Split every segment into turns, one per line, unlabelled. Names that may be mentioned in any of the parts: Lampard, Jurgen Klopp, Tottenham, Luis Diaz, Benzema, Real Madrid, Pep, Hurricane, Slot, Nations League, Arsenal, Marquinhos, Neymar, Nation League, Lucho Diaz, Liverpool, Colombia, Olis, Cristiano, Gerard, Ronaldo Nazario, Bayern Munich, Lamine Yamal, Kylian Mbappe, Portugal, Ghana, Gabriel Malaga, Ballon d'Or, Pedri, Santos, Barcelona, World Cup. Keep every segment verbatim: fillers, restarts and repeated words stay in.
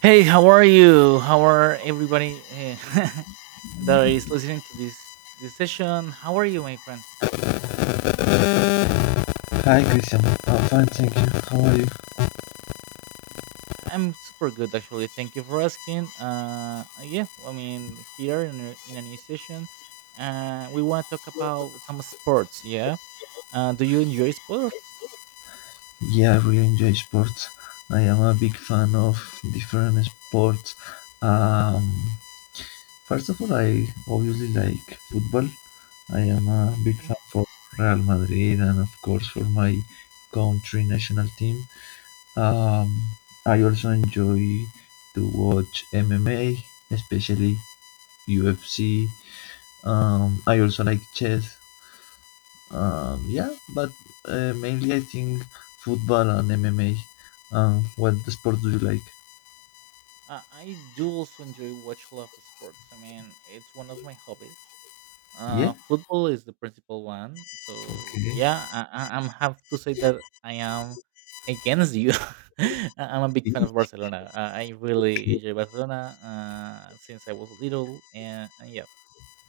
Hey, how are you? How are everybody eh, that is listening to this this session? How are you, my friend?
Hi Christian, I'm fine, thank you. How are you?
I'm super good, actually. Thank you for asking. Uh, yeah, I mean, here in a, in a new session, uh, we want to talk about some sports. Yeah, uh, do you enjoy sports?
Yeah, I really enjoy sports. I am a big fan of different sports. Um, First of all, I obviously like football. I am a big
Mm.
fan for Real Madrid and of course for my country national team. Um, I also enjoy to watch M M A, especially U F C. Um, I also like chess. Um, yeah, but uh, mainly I think football and M M A. Um, what the sport do you like?
Uh, I do also enjoy watch a lot of sports. I mean, it's one of my hobbies.
Yeah.
Uh, football is the principal one. So
Okay.
yeah, I, I, I'm have to say that I am against you. I- I'm a big fan of Barcelona. Uh, I really
Okay.
enjoy Barcelona uh, since I was little, and, and yeah,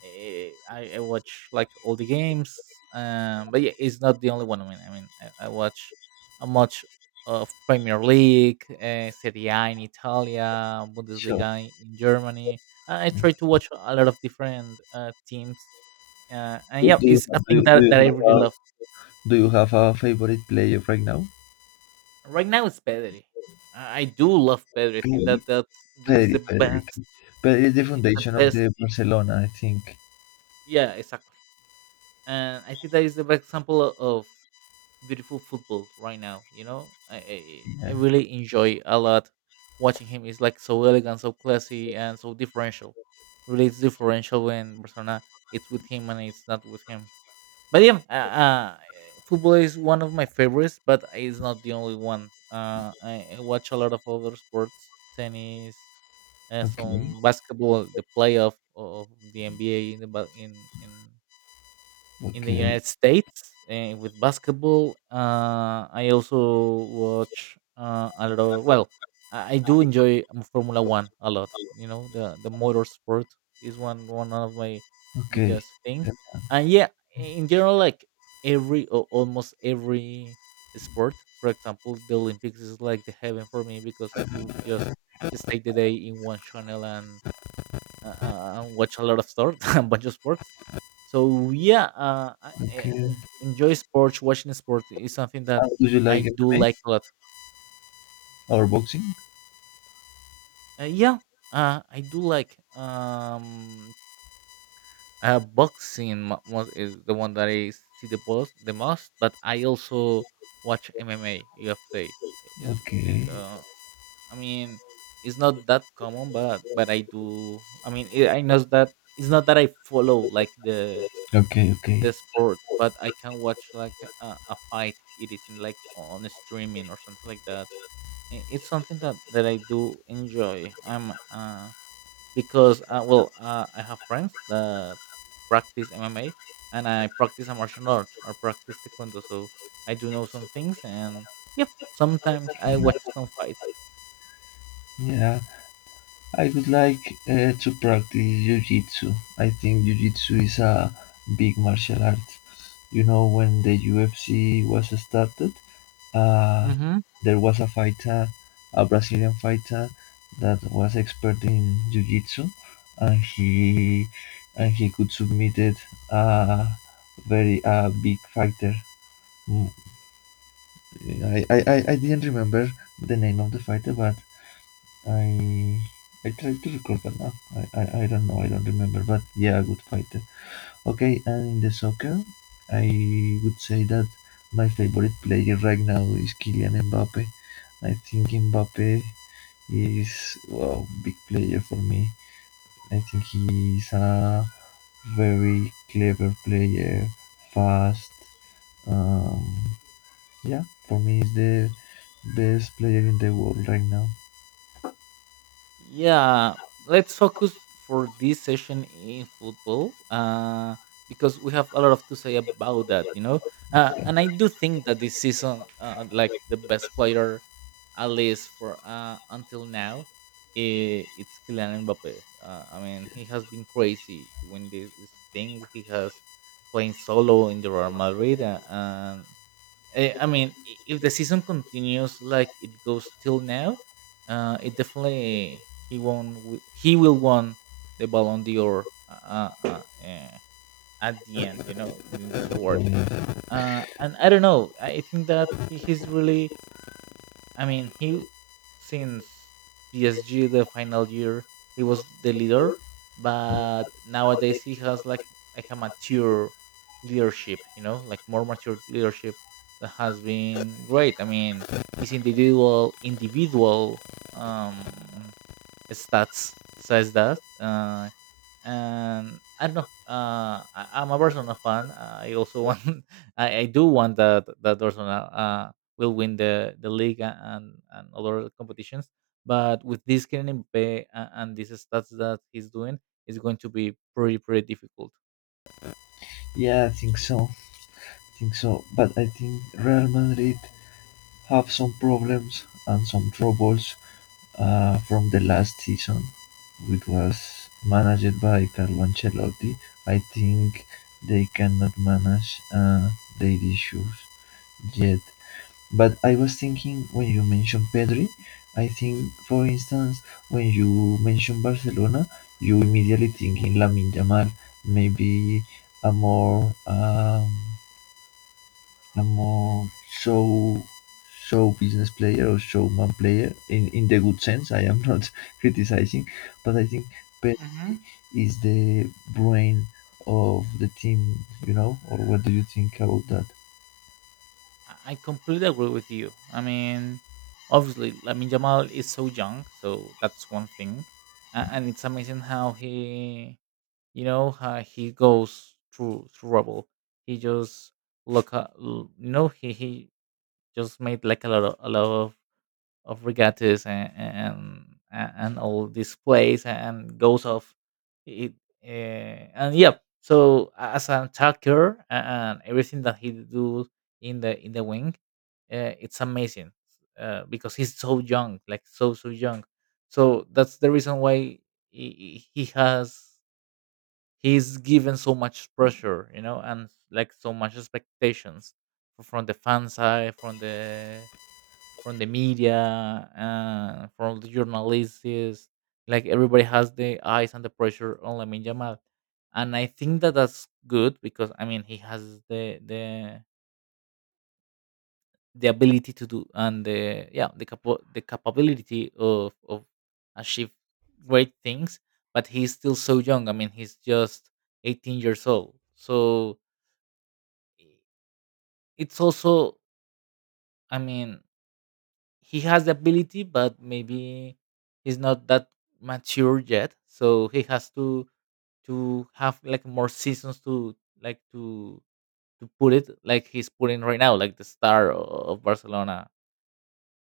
eh, I, I watch like all the games. Um, but yeah, it's not the only one. I mean, I mean, I, I watch a much of Premier League, uh, Serie A in Italia,
Sure.
Bundesliga in Germany. I I try to watch a lot of different uh, teams uh, and
Do,
yeah,
do you
it's a
have, do,
thing
you, do
that,
you
that I
have
really
a,
love.
do you have a favorite player right now?
Right now, it's Pedri. I, I do love Pedri. I think
Pedri,
that that's the, is
Pedri,
the
Pedri, okay.
best.
Pedri is the
It's the
foundation of
best.
the Barcelona, I think.
Yeah, exactly. And I think that is the best example o- of beautiful football right now. You know, I I,
Yeah.
I really enjoy a lot watching him. It's like so elegant, so classy, and so differential. Really, it's differential when Barcelona it's with him and it's not with him. But yeah, uh, uh, football is one of my favorites, but it's not the only one. Uh, I, I watch a lot of other sports, tennis, uh,
Okay. Mhm.
some basketball, the playoff of the N B A in the ba- in in in the
Okay.
United States uh, with basketball. Uh, I also watch uh, a lot of well, I, I do enjoy um, Formula One a lot. You know, the the motorsport is one one of my
Okay.
biggest things.
Yeah.
And yeah, in general, like every or almost every sport. For example, the Olympics is like the heaven for me because I could just just take the day in one channel and uh, uh, and watch a lot of sport, a bunch of sports. So yeah, uh, I, I
Okay.
en- enjoy sports. Watching sports is something that
How do you
I
like
do
M M A
like a lot.
or boxing?
Uh, yeah, uh, I do like um uh, boxing mo- most is the one that I see the most, the most. But I also watch M M A, U F C. Is
Okay.
uh, I mean, it's not that common, but but I do. I mean, I I know that it's not that I follow like the
Okay. Okay.
the sport, but I can watch like a, a fight. It isn't like on a streaming or something like that. I- It's something that that I do enjoy. I'm uh because uh, well uh, I have friends that practice M M A and I practice a martial art or practice taekwondo, so I do know some things and yeah, sometimes I watch
Okay.
some fights.
Yeah. I would like uh, to practice jiu-jitsu. I think jiu-jitsu is a big martial art. You know, when the U F C was started, uh,
Mm-hmm.
there was a fighter, a Brazilian fighter, that was expert in jiu-jitsu, and he and he could submitted a very a big fighter. Mm, I, I, I I didn't remember the name of the fighter, but I I try to recall, but now I, I I don't know. I don't remember, but yeah, good fighter. Okay, and in the soccer, I would say that my favorite player right now is Kylian Mbappe. I think Mbappe is a well big player for me. I think he is a very clever player, fast. Um, yeah, for me he's the best player in the world right now.
Yeah, let's focus for this session in football uh, because we have a lot of to say about that, you know. Uh, and I do think that this season, uh, like the best player, at least for uh, until now, i- it's Kylian Mbappe. Uh, I mean, he has been crazy doing this, this thing. He has playing solo in the Real Madrid, uh, and Eh, I mean, i- if the season continues like it goes till now, uh, it definitely he won wi- he will won the Ballon d'Or uh, uh, uh, eh, at the end, you know, in this award.
Yeah,
Uh, and I don't know. I think that he, he's really. I mean, he since P S G the final year he was the leader, but nowadays he has like like a mature leadership, you know, like more mature leadership that has been great. I mean, his individual individual um stats says that. Uh, and I don't know. Uh, I, I'm a Barcelona fan. I also want. I, I do want that that Barcelona uh, will win the the league a- and and other competitions. But with this Kylian Mbappe a- and these stats that he's doing, it's going to be pretty pretty difficult.
yeah, I think so. think so. But I think Real Madrid have some problems and some troubles uh, from the last season, which was managed by Carlo Ancelotti. I think they cannot manage uh, their issues yet. But I was thinking when you mentioned Pedri, I think, for instance, when you mention Barcelona, you immediately think in Lamine Yamal, maybe a more um, I'm more show show business player or showman player in, in the good sense. I am not criticizing, but I think Pep
Hmm.
is the brain of the team, you know, or what do you think about that?
I I completely agree with you. I mean, obviously, Lamin Jamal is so young, so that's one thing, A- and it's amazing how he, you know, uh, he goes through trouble. He just look up, you know, he he just made like a lot of a lot of, of regattas and and and and all displays and goes off it, uh, and yeah, so a- as an attacker a- and everything that he do in the in the wing, uh, it's amazing, uh, because he's so young, like so so young. So that's the reason why he, he he has. He's given so much pressure, you know, and like so much expectations f- from the fan side, from the from the media, uh, from the journalists. Like everybody has the eyes and the pressure on Lamin Jamal, and I think that that's good because I mean he has the the the ability to do and the yeah the capa- the capability of of achieve great things, but he's still so young. I mean he's just eighteen years old, so i- it's also. I mean he has the ability, but maybe he's not that mature yet, so he has to to have like more seasons to like to to put it like he's putting right now, like the star o- of Barcelona.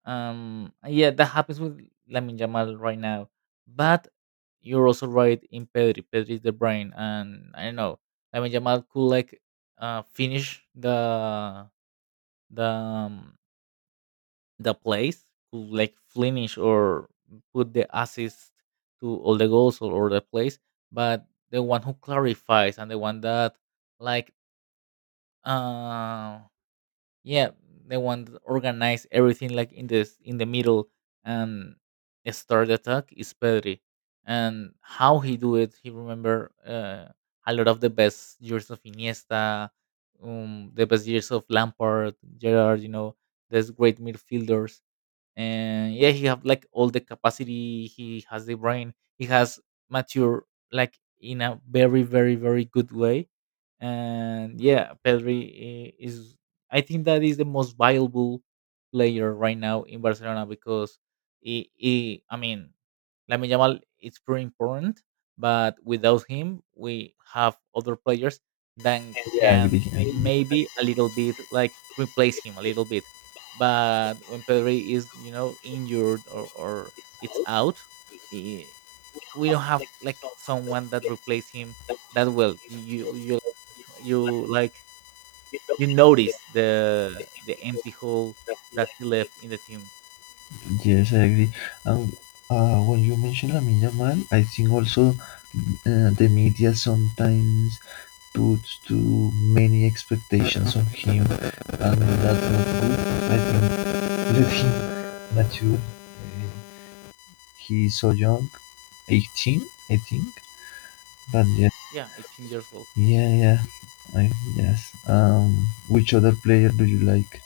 Um, yeah, that happens with Lamin Jamal right now. But you're also right in Pedri. Pedri is the brain, and I don't know. Lamin Jamal could like uh, finish the the um, the plays, could like finish or put the assist to all the goals or, or the plays. But the one who clarifies and the one that like. uh yeah the one that organized everything like in this in the middle and start the attack is Pedri. And how he do it, he remember uh, a lot of the best years of Iniesta, um, the best years of Lampard, Gerard, you know, these great midfielders. And yeah, he have like all the capacity, he has the brain, he has mature like in a very very very good way. And yeah, Pedri i- is, I think that is the most viable player right now in Barcelona because he, he I mean Lamine Yamal it's pretty important, but without him we have other players that
I
can
agree. I agree.
maybe a little bit like replace him a little bit. But when Pedri is, you know, injured or, or it's out, eh, we don't have like someone that replace him that well. You you you like you notice the the empty hole that he left in the team.
Yes, I agree. And uh, when you mention Lamine Yamal, I think also uh, the media sometimes puts too many expectations on him, and that's not good. I think the film mature. Uh, he's so young, eighteen, I think. But yeah,
Yeah, eighteen years old.
yeah, yeah. I, yes. Um, which other player do you like?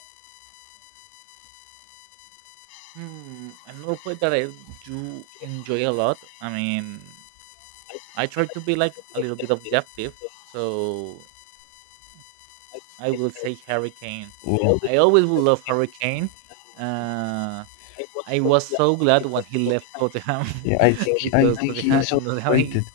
Hmm, another play that I do enjoy a lot. I mean, I try to be like a little bit objective, so I will say Hurricane.
Well,
I always will love Hurricane. Uh. I was so glad when he left Tottenham.
yeah, I think I
Because
think he
Tottenham,
is
in Tottenham
overrated.
he-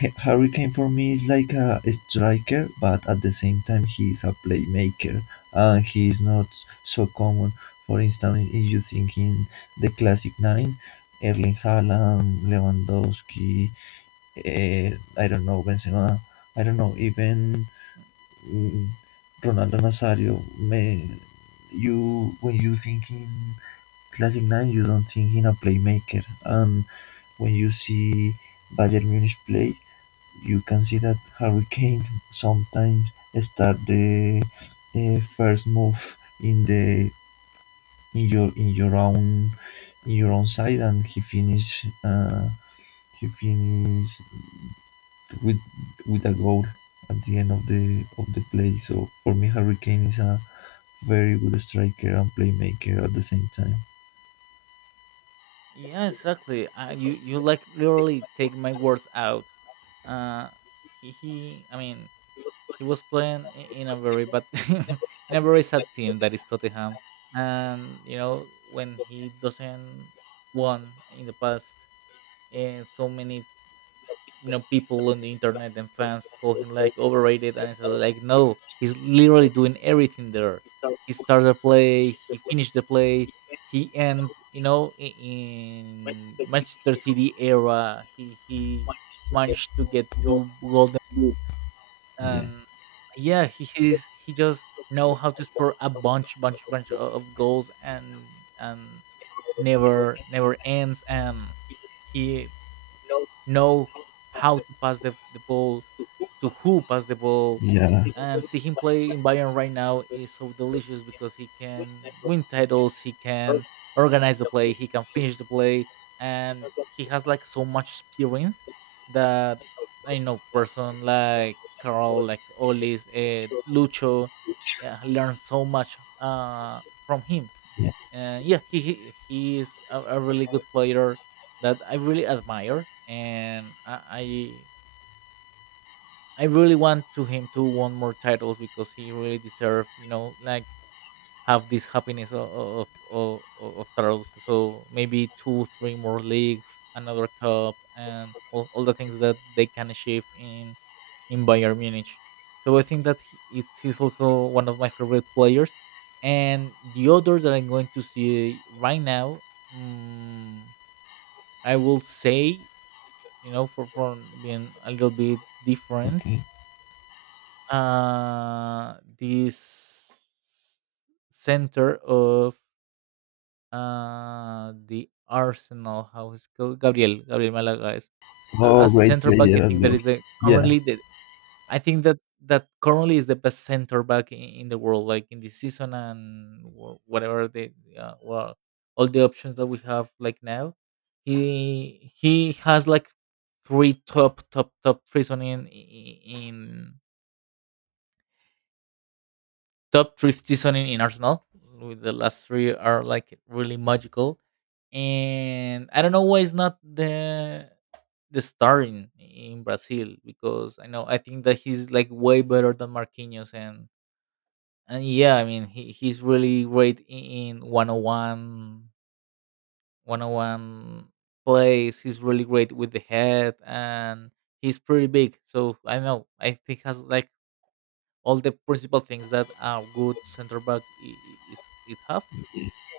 Ha- Harry Kane for me is like a striker, but at the same time he is a playmaker, and he is not so common. For instance, if you think in the classic nine, Erling Haaland, Lewandowski, eh, I don't know, Benzema, I don't know, even mm, Ronaldo Nazario, may, you when you think in classic nine, you don't think in a playmaker, and when you see Bayern Munich play, you can see that Harry Kane sometimes start the uh, first move in the in your in your own in your own side, and he finish uh, he finish with with a goal at the end of the of the play. So for me, Harry Kane is a very good striker and playmaker at the same time.
yeah, exactly. Uh, you you like literally take my words out. Uh, he, he, I mean, he was playing i- in a very bad in a very sad team that is Tottenham. And you know when he doesn't won in the past in so many, you know, people on the internet and fans call him like overrated. And it's uh, like, no, he's literally doing everything there. He starts a play, he finished the play. He, and you know, i- in Manchester City era, he he managed to get two golden boots.
Yeah,
And yeah, he he's, he just know how to score a bunch bunch bunch o- of goals and and never never ends. And he know how to pass the, the ball, to who pass the ball.
yeah,
And see him play in Bayern right now is so delicious because he can win titles, he can organize the play, he can finish the play, and he has like so much experience that I know person like Carl, like Olis, uh, Lucho, uh, learn so much uh, from him.
yeah.
And yeah, he he, he is a, a really good player that I really admire, and I, I I really want to him to won more titles because he really deserve, you know, like have this happiness of of, of, of titles. So maybe two, three more leagues, another cup, and all, all the things that they can achieve in in Bayern Munich. So I think that he, it's, he's also one of my favorite players. And the other that I'm going to see right now, mm, I will say, you know, for for being a little bit different,
Okay.
uh, this center of uh, the Arsenal, how is called, Gabriel, Gabriel Malaga, is uh,
Oh,
as a
great
center back. I
player as
think that
well.
is the
Yeah.
currently the I think that that currently is the best center back in, in the world, like in this season and wh- whatever the uh, well, all the options that we have like now. He he has like three top top top three season in, in top three season in, in Arsenal. With the last three are like really magical, and I don't know why it's not the the star in, in Brazil, because I know I think that he's like way better than Marquinhos, and and yeah, I mean he, he's really great in one oh one, one oh one plays. He's really great with the head, and he's pretty big, so I know I think has like all the principal things that a good center back I- I- is it have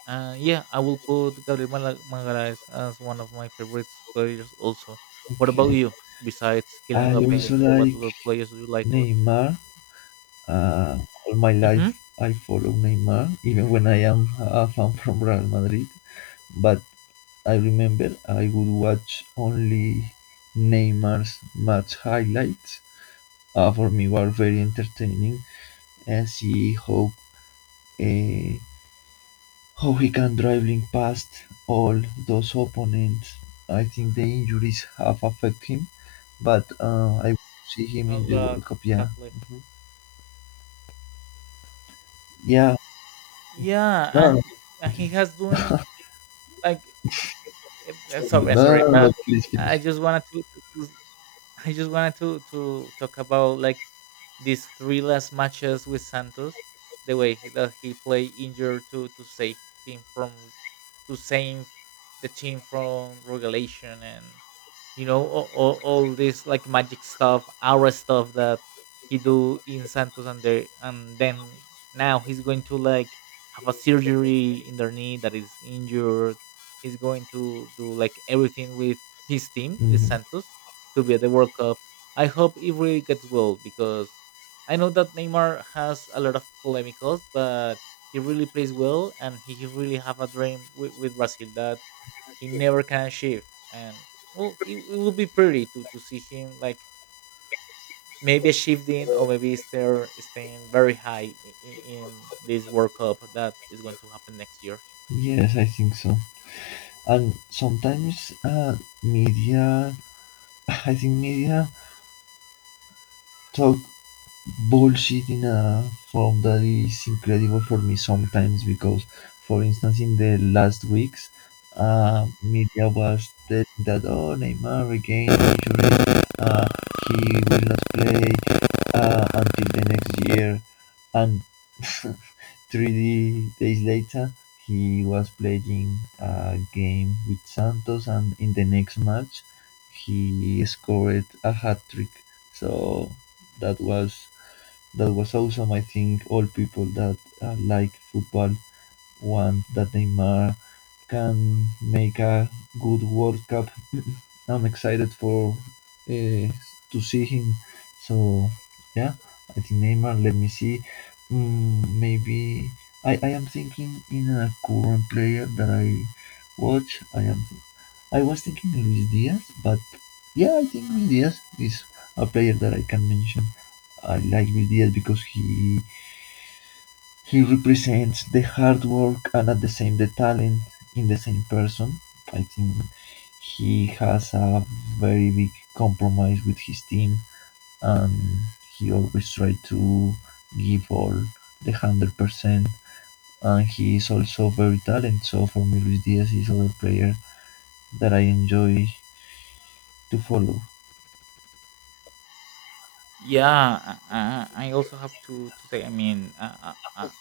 uh, yeah I will put gabriel Mala- magalhaes as one of my favorite players also. What about
Okay.
you? Besides Kylian
I also
Mbappe, what
like
other players do you like a lot?
Neymar. Uh, all my
Mm-hmm.
life I follow Neymar, even when I am a fan from Real Madrid. But I remember I would watch only Neymar's match highlights. Uh, for me, were very entertaining and see how uh, how he can dribbling past all those opponents. I think the injuries have affected him, but uh, I see him
A
in the
lot.
World Cup. Yeah.
Exactly.
Mhm. Yeah.
Yeah,
No, no,
and
no,
he and he has doing like eh, eh, sorry,
no,
sorry,
no, no,
but
please,
I
please.
just wanted to, to to- I just wanted to to talk about like these three last matches with Santos, the way he- that he played injured to to save him from to save the team from relegation. And you know, all, all, all this like magic stuff, aura stuff that he do in Santos. And there and then now he's going to like have a surgery in their knee that is injured. He's going to do like everything with his team, the
Hmm.
Santos, to be at the World Cup. I hope it really gets well, because I know that Neymar has a lot of polemicals, but he really plays well, and he he really have a dream with, with Brazil that he never can shift. And well, it, it would be pretty to, to see him, like maybe shifting or maybe stay, staying very high in, in this World Cup that is going to happen next year.
Yes, I think so. And sometimes uh, media, I think media Chao, bullshit in a form that is incredible for me sometimes because, for instance, in the last weeks, uh, media was telling that, oh, Neymar regained injury, uh, he will not play uh, until the next year, and three days later he was playing a game with Santos, and in the next match he scored a hat trick. So that was that was awesome. I think all people that uh, like football want that Neymar can make a good World Cup. I'm excited for uh, to see him. So yeah, I think Neymar. Let me see. Mm, maybe I, I am thinking in a current player that I watch. I am I was thinking Luis Diaz, but yeah, I think Luis Diaz is a player that I can mention. I like Luis Diaz because he he represents the hard work and at the same the talent in the same person. I think he has a very big compromise with his team, and he always try to give all the one hundred percent, and he is also very talented. So for me Luis Diaz is other player that I enjoy to follow.
Yeah, I, I I also have to to say. I mean, uh, uh, uh,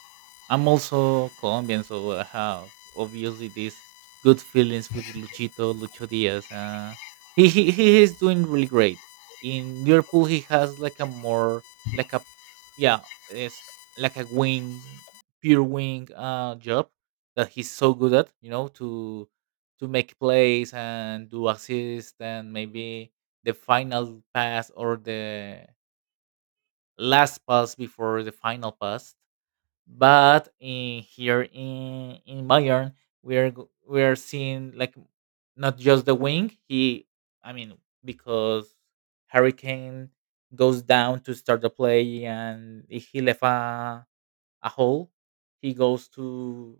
I'm also Colombian, so I have obviously these good feelings with Luchito Lucho Diaz. Uh, he he he is doing really great in Liverpool. He has like a more like a yeah, it's like a wing, pure wing uh job that he's so good at. You know, to to make plays and do assist, and maybe the final pass or the last pass before the final pass. But in here in in Bayern, we are go- we are seeing like not just the wing. He, I mean, because Hurricane goes down to start the play, and if he left a, a hole, he goes to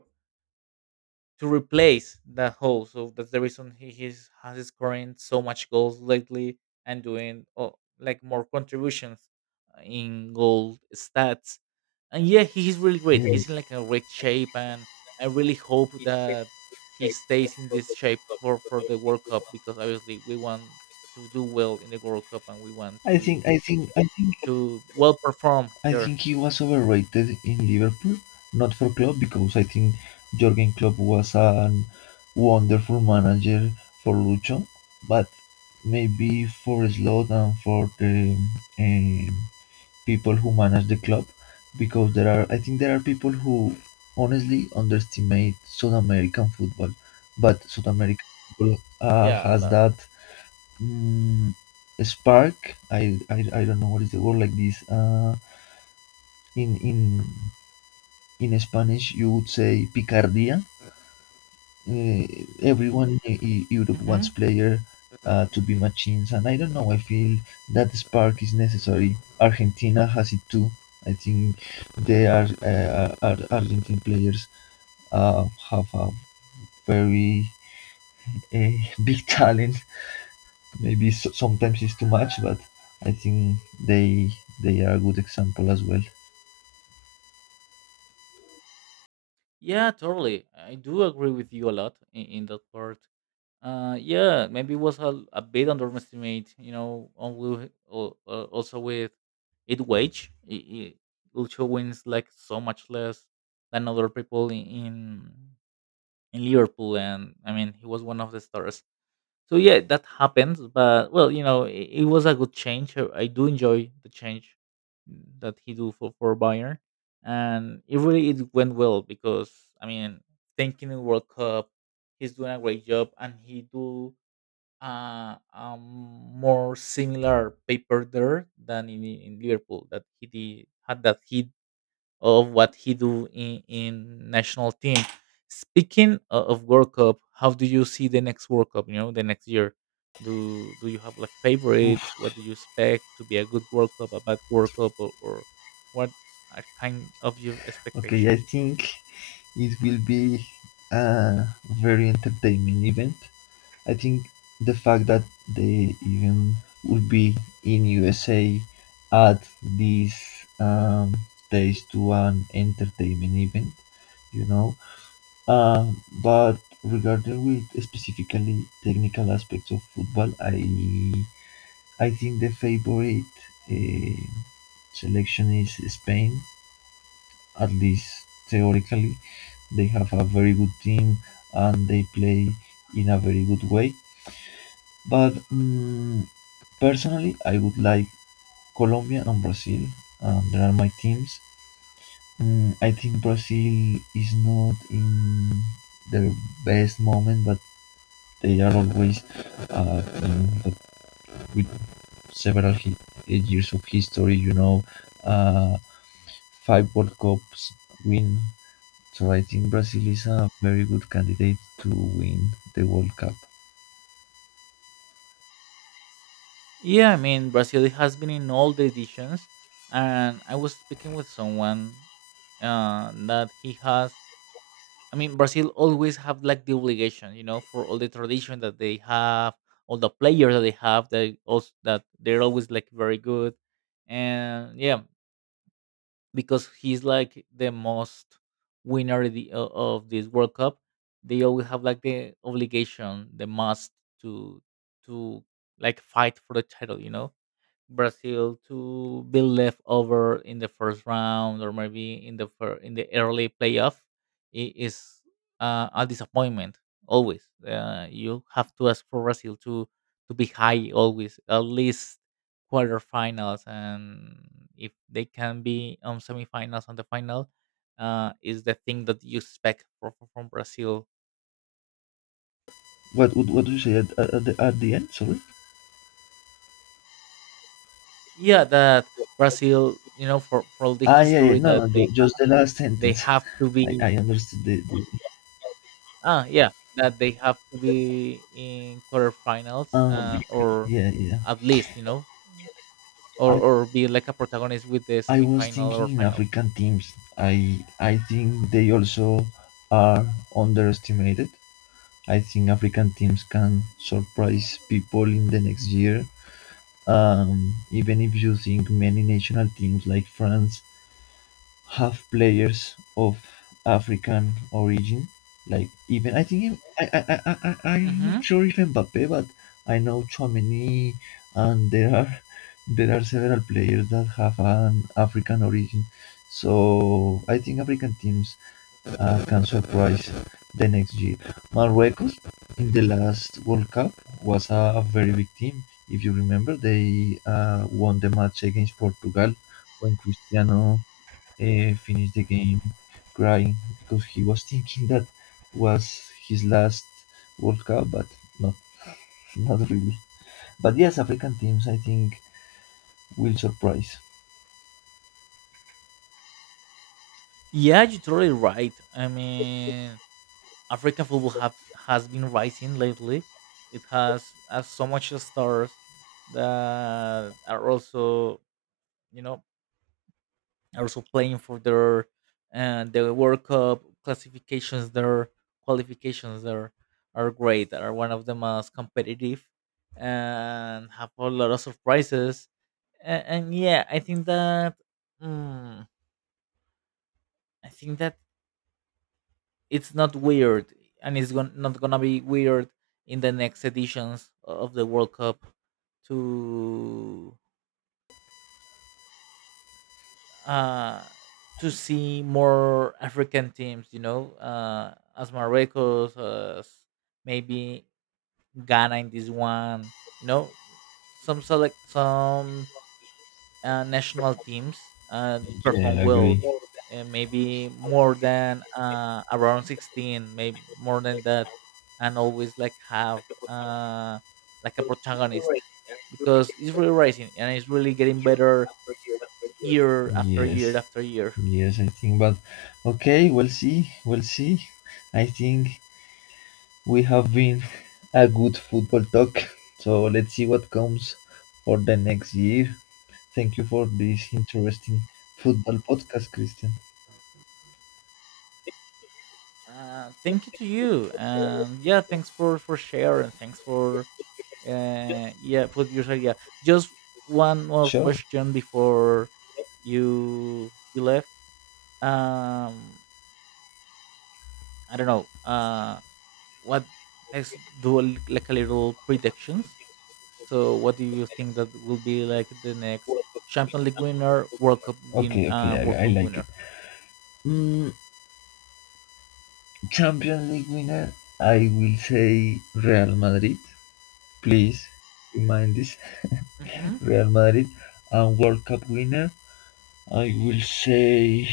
to replace that hole. So that's the reason he he's, has scoring so much goals lately, and doing oh, like more contributions uh, in goal stats. And yeah, he's really great.
Yes.
He's in like a great shape, and I really hope that he stays in this shape for for the World Cup, because obviously we want to do well in the World Cup, and we want
I
to
think I think I think
to well perform
I
there.
think he was overrated in Liverpool, not for Klopp because I think Jurgen Klopp was a wonderful manager for Lucho, but maybe for Slot and for the um, people who manage the club, because there are I think there are people who honestly underestimate South American football, but South American football uh,
Yeah, a
has
lot.
that mm spark. I, I I don't know what is the word like this. Uh, in in in Spanish you would say picardia. Uh, Everyone in E- Europe wants
Hmm.
player uh, to be machines, and I don't know. I feel that spark is necessary. Argentina has it too. I think they are uh, Ar- Argentine players uh, have a very uh, big talent. Maybe s sometimes it's too much, but I think they they are a good example as well.
Yeah, totally. I do agree with you a lot in, in that part. Uh, yeah, maybe it was a, a bit underestimate, you know, on will al- uh, also with it wage, it, Lucho wins like so much less than other people in, in in Liverpool, and I mean he was one of the stars. So yeah, that happens. But well, you know, it, it was a good change. I I do enjoy the change that he do for for Bayern, and it really it went well because I mean, thinking in World Cup, he's doing a great job. And he do uh, um, more similar paper there than in, in Liverpool, that he did, had that hit of what he do in, in national team. Speaking o- of World Cup, how do you see the next World Cup? You know, the next year. Do do you have like favorites?
Oof.
What do you expect to be a good World Cup, a bad World Cup, or, or what are kind of your
Okay, I
expectations?
think it will be a very entertaining event. I think the fact that they even would be in U S A add this um, taste to an entertainment event, you know. Um, but regarding with specifically technical aspects of football, I I think the favorite uh, selection is Spain, at least theoretically. They have a very good team and they play in a very good way. But mm, personally, I would like Colombia and Brazil. Um, there are my teams. Mm, I think Brazil is not in their best moment, but they are always uh, team that with several hi- years of history, you know, uh, five World Cups win. So I think Brazil is a very good candidate to win the World Cup.
Yeah, I mean, Brazil has been in all the editions, and I was speaking with someone uh, that he has. I mean, Brazil always have like the obligation, you know, for all the tradition that they have, all the players that they have, they also that they're always like very good. And yeah, because he's like the most winner the, o- of this World Cup, they always have like the obligation, the must to to like fight for the title. You know, Brazil to be left over in the first round, or maybe in the fir- in the early playoff i- is uh, a disappointment always. Uh, you have to ask for Brazil to to be high always, at least quarterfinals, and if they can be on semifinals on the final, uh, is the thing that you expect from, from Brazil.
What what what do you say at, at the at the end? Sorry.
Yeah, that Brazil, you know, for for all the
Ah, yeah, yeah.
history
No, no,
that
ju-
they
just the last
they
sentence.
have to
I
be.
I understood the. the
Ah, yeah, that they have to be in quarterfinals,
um,
uh, or
yeah, yeah.
at least you know,
I
or or be like a protagonist with the
I was
semifinal or
thinking in
final.
African teams. I I think they also are underestimated. I think African teams can surprise people in the next year. Um, even if you think many national teams like France have players of African origin. Like even I think I I I I I- I'm not
Hmm.
sure if Mbappe, but I know Chouameni, and there are there are several players that have an African origin. So I think African teams uh, can surprise the next year. Morocco's in the last World Cup was a very big team. If you remember, they uh, won the match against Portugal when Cristiano uh, finished the game crying because he was thinking that was his last World Cup, but not not really. But yes, African teams I think will surprise.
Yeah, you're totally right. I mean, African football have, has been rising lately. It has, has so much stars that are also you know also playing for their uh, the World Cup classifications. Their qualifications are are great. Are one of the most competitive, and have a lot of surprises. And, and yeah, I think that mm, I think that it's not weird, and it's gon- not gonna be weird in the next editions of the World Cup to uh, to see more African teams, you know, uh, as Morocco, as maybe Ghana in this one, you know, some select some uh, national teams uh, perform
Yeah, I
well,
agree.
uh, maybe more than uh, around sixteen, maybe more than that, and always like have uh, like a protagonist, because it's really rising and it's really getting better year after
Yes,
year after year.
yes, I think. But okay, we'll see. We'll see. I think we have been a good football talk. So let's see what comes for the next year. Thank you for this interesting football podcast, Christian.
Uh, thank you to you, and yeah, thanks for for sharing. Thanks for uh, yeah, put your idea. Just one more
Sure.
question before you you left. Um, I don't know. Uh, what Let's do a li- like a little predictions. So, what do you think that will be like the next Champions League winner, World Cup win,
Okay, okay,
uh, World
I, I
Cup
like it.
winner?
Champions League winner, I will say Real Madrid. Please remind this
Hmm.
Real Madrid. And World Cup winner, I will say.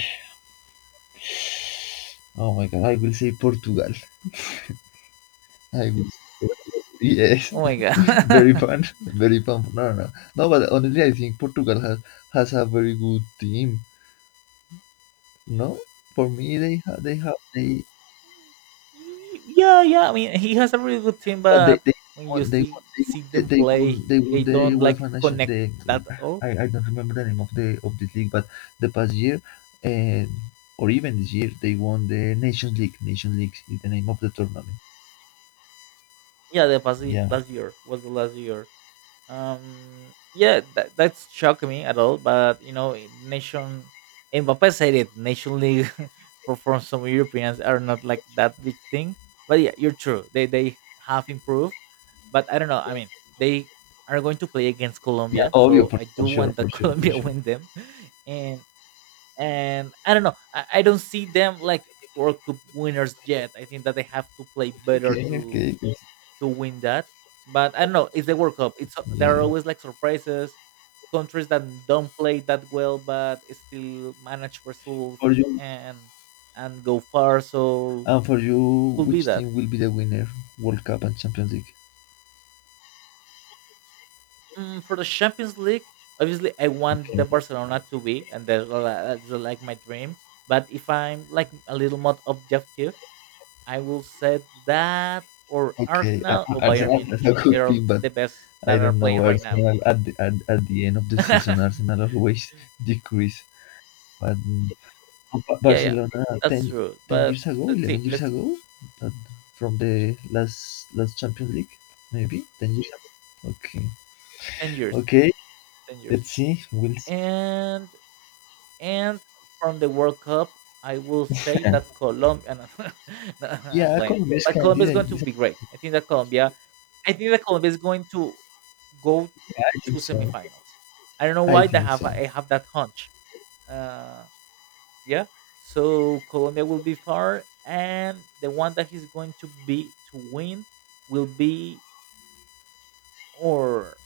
Oh my God, I will say Portugal. I will. Yes,
Oh my
very
god!
fun, very fun. No, no, no. No, but honestly, I think Portugal has has a very good team. No, for me, they have they have they.
Y- Yeah, yeah. I mean, he has a really good team,
But they
but
they
when you
won they won
see
they
see
won,
them
they won
play,
they won
they
the
don't like
UEFA nation
connect
the
that at all.
I, I don't remember the name of the of this league, but the past year and or even this year they won the Nations League. Nations League is the name of the tournament.
Yeah, the past y-
Yeah,
last year was the last year. Um, yeah, that that's shocked me at all. But you know, in nation Mbappe said it. Nation League for for some Europeans are not like that big thing. But yeah, you're true. They they have improved, but I don't know. I mean, they are going to play against
yeah,
Colombia,
obvio,
so
for,
I
for
do
sure,
want
for
that
sure, for
Colombia
sure.
win them. and and I don't know. I, I don't see them like World Cup winners yet. I think that they have to play better
Okay,
to
okay,
to win that. But I don't know. It's the World Cup. It's there
yeah.
are always like surprises, countries that don't play that well but still manage results
For you
and and go far. So
and for you,
could be
which
that.
team will be the winner? World Cup and Champions League.
Mm, for the Champions League, obviously I want the
Okay,
Barcelona to be, and that's li- that's like my dream. But if I'm like a little more objective, I will say that or
okay.
Arsenal
Ar-
or Bayern
Arsenal is a
Munich. They
good
are
team, but
the best
I
that are
don't know.
playing right now.
Arsenal at the, at, at the end of the
Yeah,
season, Arsenal always decrease. But mm,
yeah,
Barcelona
that's
ten
true.
ten
But
years ago,
let's see,
eleven years
let's
ago, uh, from the last last Champions League, maybe ten years ago. Okay,
ten years,
okay.
ten years,
Let's see. We'll see.
and and from the World Cup, I will say that Colombia. No, no, I'm
Yeah,
lying,
Colombia is
but Colombia is
candidate.
going to be great. I think that Colombia, I think that Colombia is going to go
I
to
think so.
semifinals. I don't know
I
why they
think
have.
so.
I have that hunch. Uh, yeah, so Colombia will be far, and the one that he's going to be to win will be or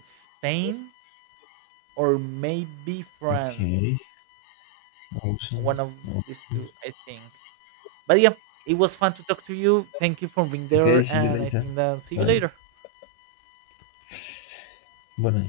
Spain or maybe
Okay.
France,
Awesome.
one of these
Awesome.
two I think. But yeah, it was fun to talk to you. Thank you for being
Okay.
there,
See you
and I
later.
think then see you
Bye.
later.
Bye.